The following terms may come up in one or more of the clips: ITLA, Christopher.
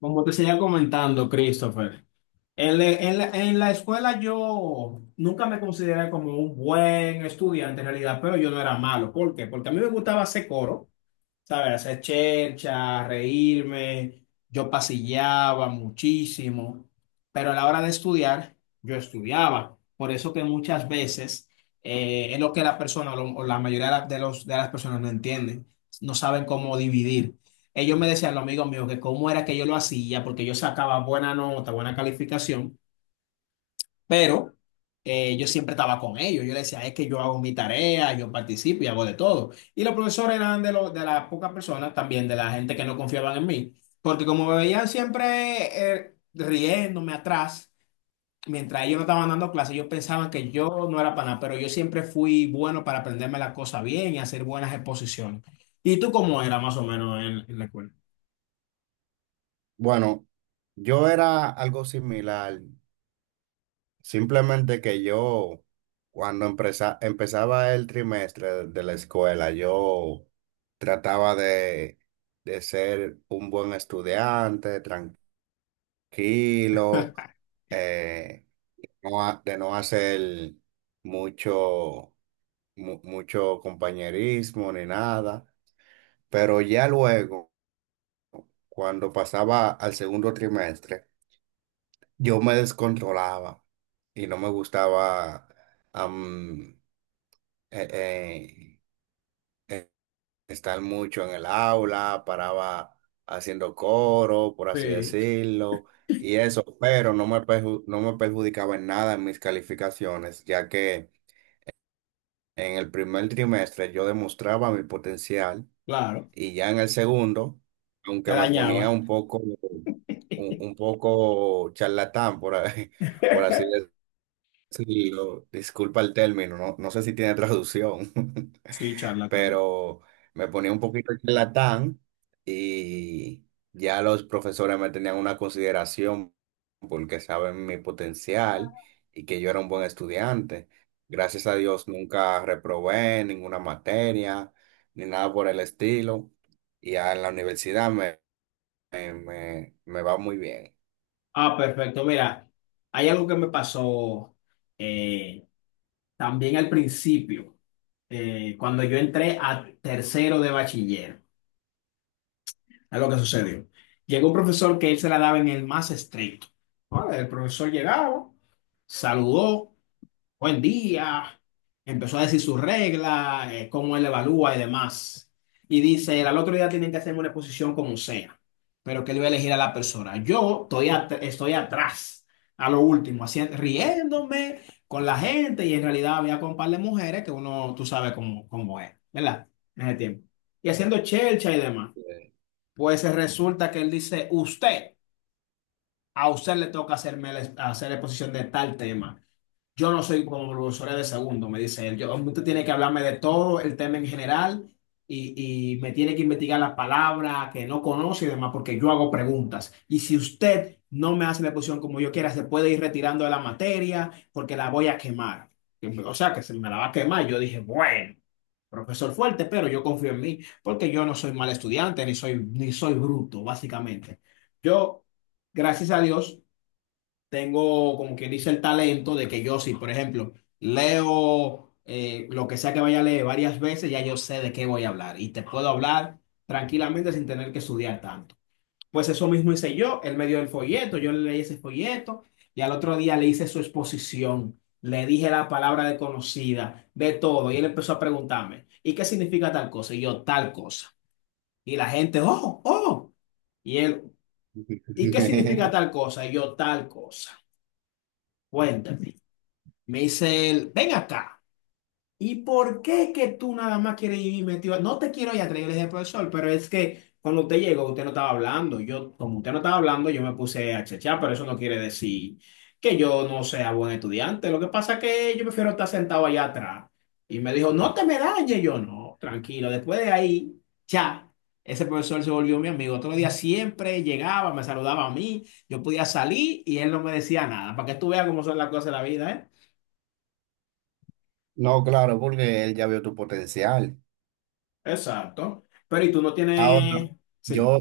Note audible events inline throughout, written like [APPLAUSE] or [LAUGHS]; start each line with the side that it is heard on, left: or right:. left: Como te seguía comentando, Christopher, en la escuela yo nunca me consideré como un buen estudiante en realidad, pero yo no era malo. ¿Por qué? Porque a mí me gustaba hacer coro. ¿Sabes? Hacer chercha, reírme. Yo pasillaba muchísimo, pero a la hora de estudiar, yo estudiaba. Por eso que muchas veces es lo que la persona o la mayoría de de las personas no entienden, no saben cómo dividir. Ellos me decían, los amigos míos, que cómo era que yo lo hacía, porque yo sacaba buena nota, buena calificación, pero yo siempre estaba con ellos. Yo les decía, es que yo hago mi tarea, yo participo y hago de todo. Y los profesores eran de, los de las pocas personas también, de la gente que no confiaban en mí. Porque como me veían siempre riéndome atrás, mientras ellos no estaban dando clases, ellos pensaban que yo no era para nada. Pero yo siempre fui bueno para aprenderme las cosas bien y hacer buenas exposiciones. ¿Y tú cómo era más o menos en la escuela?
right: Bueno, yo era algo similar, simplemente que yo, cuando empezaba el trimestre de la escuela, yo trataba de ser un buen estudiante, tranquilo, eh, de no hacer mucho, mucho compañerismo ni nada, pero ya luego, cuando pasaba al segundo trimestre, yo me descontrolaba y no me gustaba am, eh, eh, eh, estar mucho en el aula, paraba haciendo coro, por así
left: Sí,
right: decirlo, y eso, pero no me perjudicaba en nada en mis calificaciones, ya que en el primer trimestre yo demostraba mi potencial
left: claro,
right: y ya en el segundo,
left: te
right: aunque me ponía
left: dañaba.
right: un poco charlatán, [LAUGHS] por así
left: [LAUGHS]
right: decirlo. Sí, disculpa el término, no, no sé si tiene traducción. [LAUGHS]
left: Sí, charlatán.
right: Pero me ponía un poquito charlatán y ya los profesores me tenían una consideración porque saben mi potencial y que yo era un buen estudiante. Gracias a Dios nunca reprobé ninguna materia ni nada por el estilo y ya en la universidad me va muy bien.
left: Ah, perfecto. Mira, hay algo que me pasó, eh, también al principio, cuando yo entré a tercero de bachiller. Es lo que sucedió. Llegó un profesor que él se la daba en el más estricto. ¿No? El profesor llegaba, saludó buen día, empezó a decir sus reglas, cómo él evalúa y demás. Y dice, al otro día tienen que hacerme una exposición como sea, pero que él va a elegir a la persona. Yo estoy atrás, a lo último, haciendo, riéndome con la gente y en realidad había con un par de mujeres que uno, tú sabes cómo, cómo es, ¿verdad? En ese tiempo. Y haciendo chelcha y demás.
right: Eh,
left: Pues resulta que él dice, usted, a usted le toca hacer exposición de tal tema. Yo no soy como profesora de segundo, me dice él. Yo, usted tiene que hablarme de todo el tema en general y me tiene que investigar las palabras que no conoce y demás, porque yo hago preguntas. Y si usted no me hace la exposición como yo quiera, se puede ir retirando de la materia porque la voy a quemar. O sea, que se me la va a quemar. Yo dije, bueno, profesor fuerte, pero yo confío en mí porque yo no soy mal estudiante ni soy, ni soy bruto, básicamente. Yo, gracias a Dios tengo, como quien dice, el talento de que yo, si por ejemplo leo lo que sea que vaya a leer varias veces, ya yo sé de qué voy a hablar y te puedo hablar tranquilamente sin tener que estudiar tanto. Pues eso mismo hice yo, él me dio el folleto, yo le leí ese folleto y al otro día le hice su exposición. Le dije la palabra desconocida, de todo, y él empezó a preguntarme, ¿y qué significa tal cosa? Y yo, tal cosa. Y la gente, oh, oh. Y él, ¿y qué significa
right: [LAUGHS]
left: tal cosa? Y yo, tal cosa. Cuéntame. Me dice él, ven acá. ¿Y por qué que tú nada más quieres ir metido? No te quiero ir atrás, yo le dije, profesor, pero es que cuando usted llegó, usted no estaba hablando. Yo, como usted no estaba hablando, yo me puse a chechar, pero eso no quiere decir que yo no sea buen estudiante. Lo que pasa es que yo prefiero estar sentado allá atrás. Y me dijo, no te me dañes. Yo, no, tranquilo. Después de ahí, ya. Ese profesor se volvió mi amigo. Otro día siempre llegaba, me saludaba a mí, yo podía salir y él no me decía nada. Para que tú veas cómo son las cosas de la vida, ¿eh?
right: No, claro, porque él ya vio tu potencial.
left: Exacto. Pero ¿y tú no
right: Ahora,
left: tienes... Sí.
right: yo,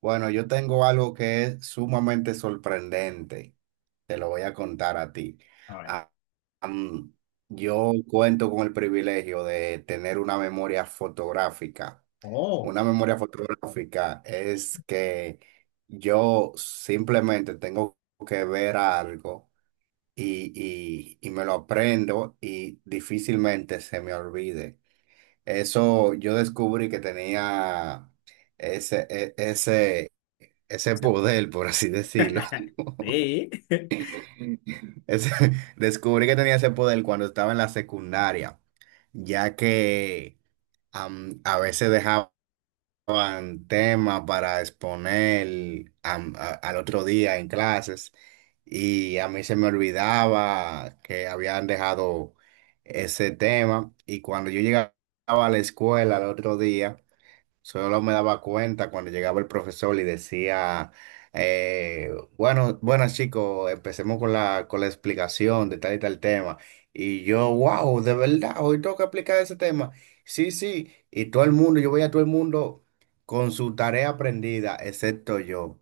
right: bueno, yo tengo algo que es sumamente sorprendente. Te lo voy a contar a ti.
left: A ver.
right: Ah, am, yo cuento con el privilegio de tener una memoria fotográfica.
left: Oh,
right: Una memoria fotográfica es que yo simplemente tengo que ver algo y, y me lo aprendo y difícilmente se me olvide. Eso yo descubrí que tenía ese, e- ese, ese poder, por así decirlo.
left: [LAUGHS]
right: [LAUGHS]
left: sí.
right: Ese- Descubrí que tenía ese poder cuando estaba en la secundaria, ya que a veces dejaban temas para exponer al otro día en clases y a mí se me olvidaba que habían dejado ese tema, y cuando yo llegaba a la escuela al otro día, solo me daba cuenta cuando llegaba el profesor y decía, eh, bueno, buenas chicos, empecemos con la explicación de tal y tal tema. Y yo, wow, de verdad, hoy tengo que explicar ese tema. Sí, sí, y todo el mundo, yo veía a todo el mundo con su tarea aprendida, excepto yo.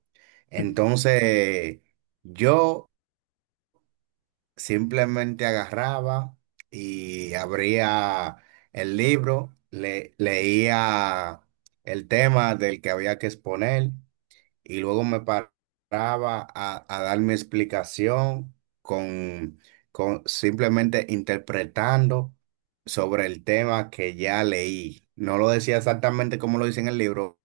right: Entonces, yo... simplemente agarraba y abría el libro, leía el tema del que había que exponer y luego me paraba a dar mi explicación con, con simplemente interpretando sobre el tema que ya leí. No lo decía exactamente como lo dice en el libro,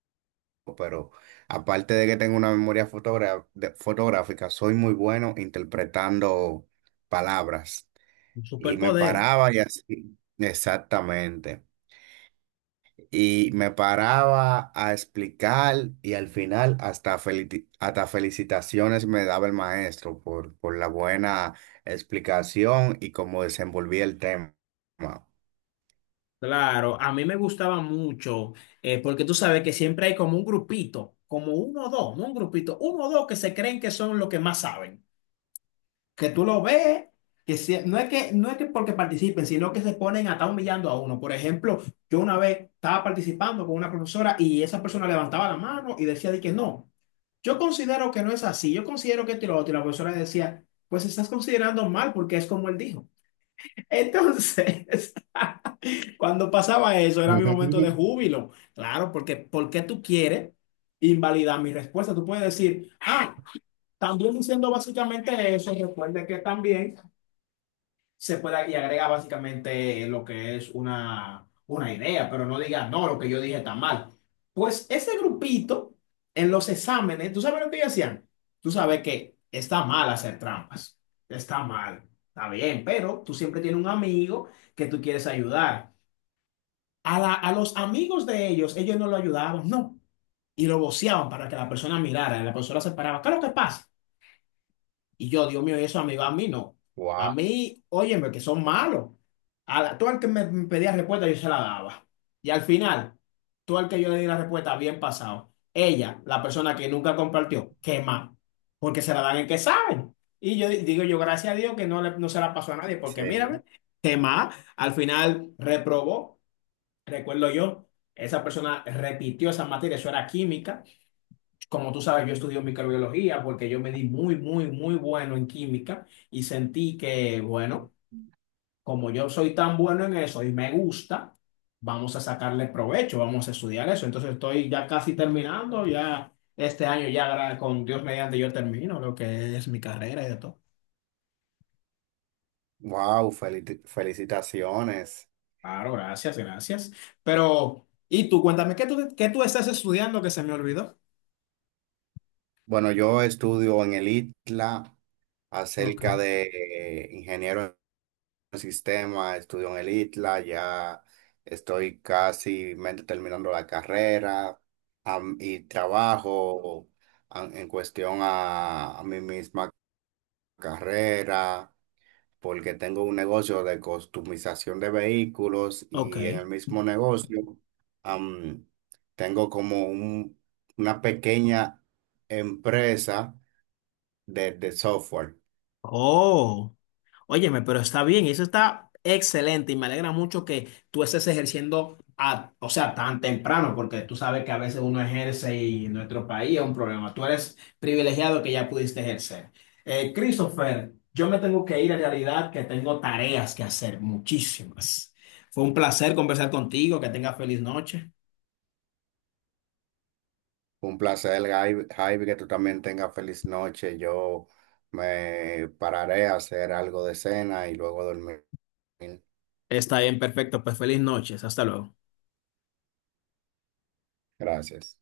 right: pero aparte de que tengo una memoria fotográfica, soy muy bueno interpretando palabras.
left: Un
right: Y me
left: superpoder.
right: paraba y así, exactamente. Y me paraba a explicar y al final hasta, hasta felicitaciones me daba el maestro por la buena explicación y cómo desenvolví el tema.
left: Claro, a mí me gustaba mucho, porque tú sabes que siempre hay como un grupito, como uno o dos, no un grupito, uno o dos que se creen que son los que más saben. Que tú lo ves, no es que, no es que porque participen, sino que se ponen a estar humillando a uno. Por ejemplo, yo una vez estaba participando con una profesora y esa persona levantaba la mano y decía de que no. Yo considero que no es así, yo considero que esto y lo otro. Y la profesora le decía, pues estás considerando mal porque es como él dijo. Entonces, [LAUGHS] cuando pasaba eso, era mi momento de
right: [LAUGHS]
left: júbilo. Claro, porque ¿por qué tú quieres invalidar mi respuesta? Tú puedes decir, ah, también diciendo básicamente eso, recuerda que también se pueda y agrega básicamente lo que es una idea, pero no diga, no, lo que yo dije está mal. Pues ese grupito en los exámenes, ¿tú sabes lo que ellos hacían? Tú sabes que está mal hacer trampas, está mal, está bien, pero tú siempre tienes un amigo que tú quieres ayudar. A los amigos de ellos, ellos no lo ayudaban, no. Y lo voceaban para que la persona mirara, y la persona se paraba. ¿Qué es lo que pasa? Y yo, Dios mío, ¿y eso a mí va? A mí no. A
right: Wow,
left: mí, óyeme, que son malos. Tú al que me pedía respuesta, yo se la daba. Y al final, tú al que yo le di la respuesta, bien pasado. Ella, la persona que nunca compartió, qué mal. Porque se la dan en que saben. Y yo digo, yo gracias a Dios que no, no se la pasó a nadie, porque
right: sí.
left: mírame, qué mal. Al final reprobó, recuerdo yo, esa persona repitió esa materia, eso era química. Como tú sabes, yo estudio microbiología porque yo me di muy, muy, muy bueno en química y sentí que, bueno, como yo soy tan bueno en eso y me gusta, vamos a sacarle provecho, vamos a estudiar eso. Entonces estoy ya casi terminando, ya este año ya con Dios mediante yo termino lo que es mi carrera y de todo.
right: Wow, felicitaciones.
left: Claro, gracias, gracias. Pero, y tú, cuéntame, qué tú estás estudiando que se me olvidó?
right: Bueno, yo estudio en el ITLA
left: Ok.
right: acerca de ingeniero en sistema, estudio en el ITLA, ya estoy casi mente terminando la carrera y trabajo en cuestión a mi misma carrera porque tengo un negocio de customización de vehículos,
left: Ok.
right: y en el mismo negocio am, tengo como una pequeña empresa de software.
left: Oh. Óyeme, pero está bien, y eso está excelente y me alegra mucho que tú estés ejerciendo, a, o sea, tan temprano, porque tú sabes que a veces uno ejerce y en nuestro país es un problema. Tú eres privilegiado que ya pudiste ejercer. Christopher, yo me tengo que ir en realidad, que tengo tareas que hacer, muchísimas. Fue un placer conversar contigo, que tengas feliz noche.
right: Un placer, Javi, que tú también tengas feliz noche. Yo me pararé a hacer algo de cena y luego dormir.
left: Está bien, perfecto, pues feliz noches, hasta luego.
right: Gracias.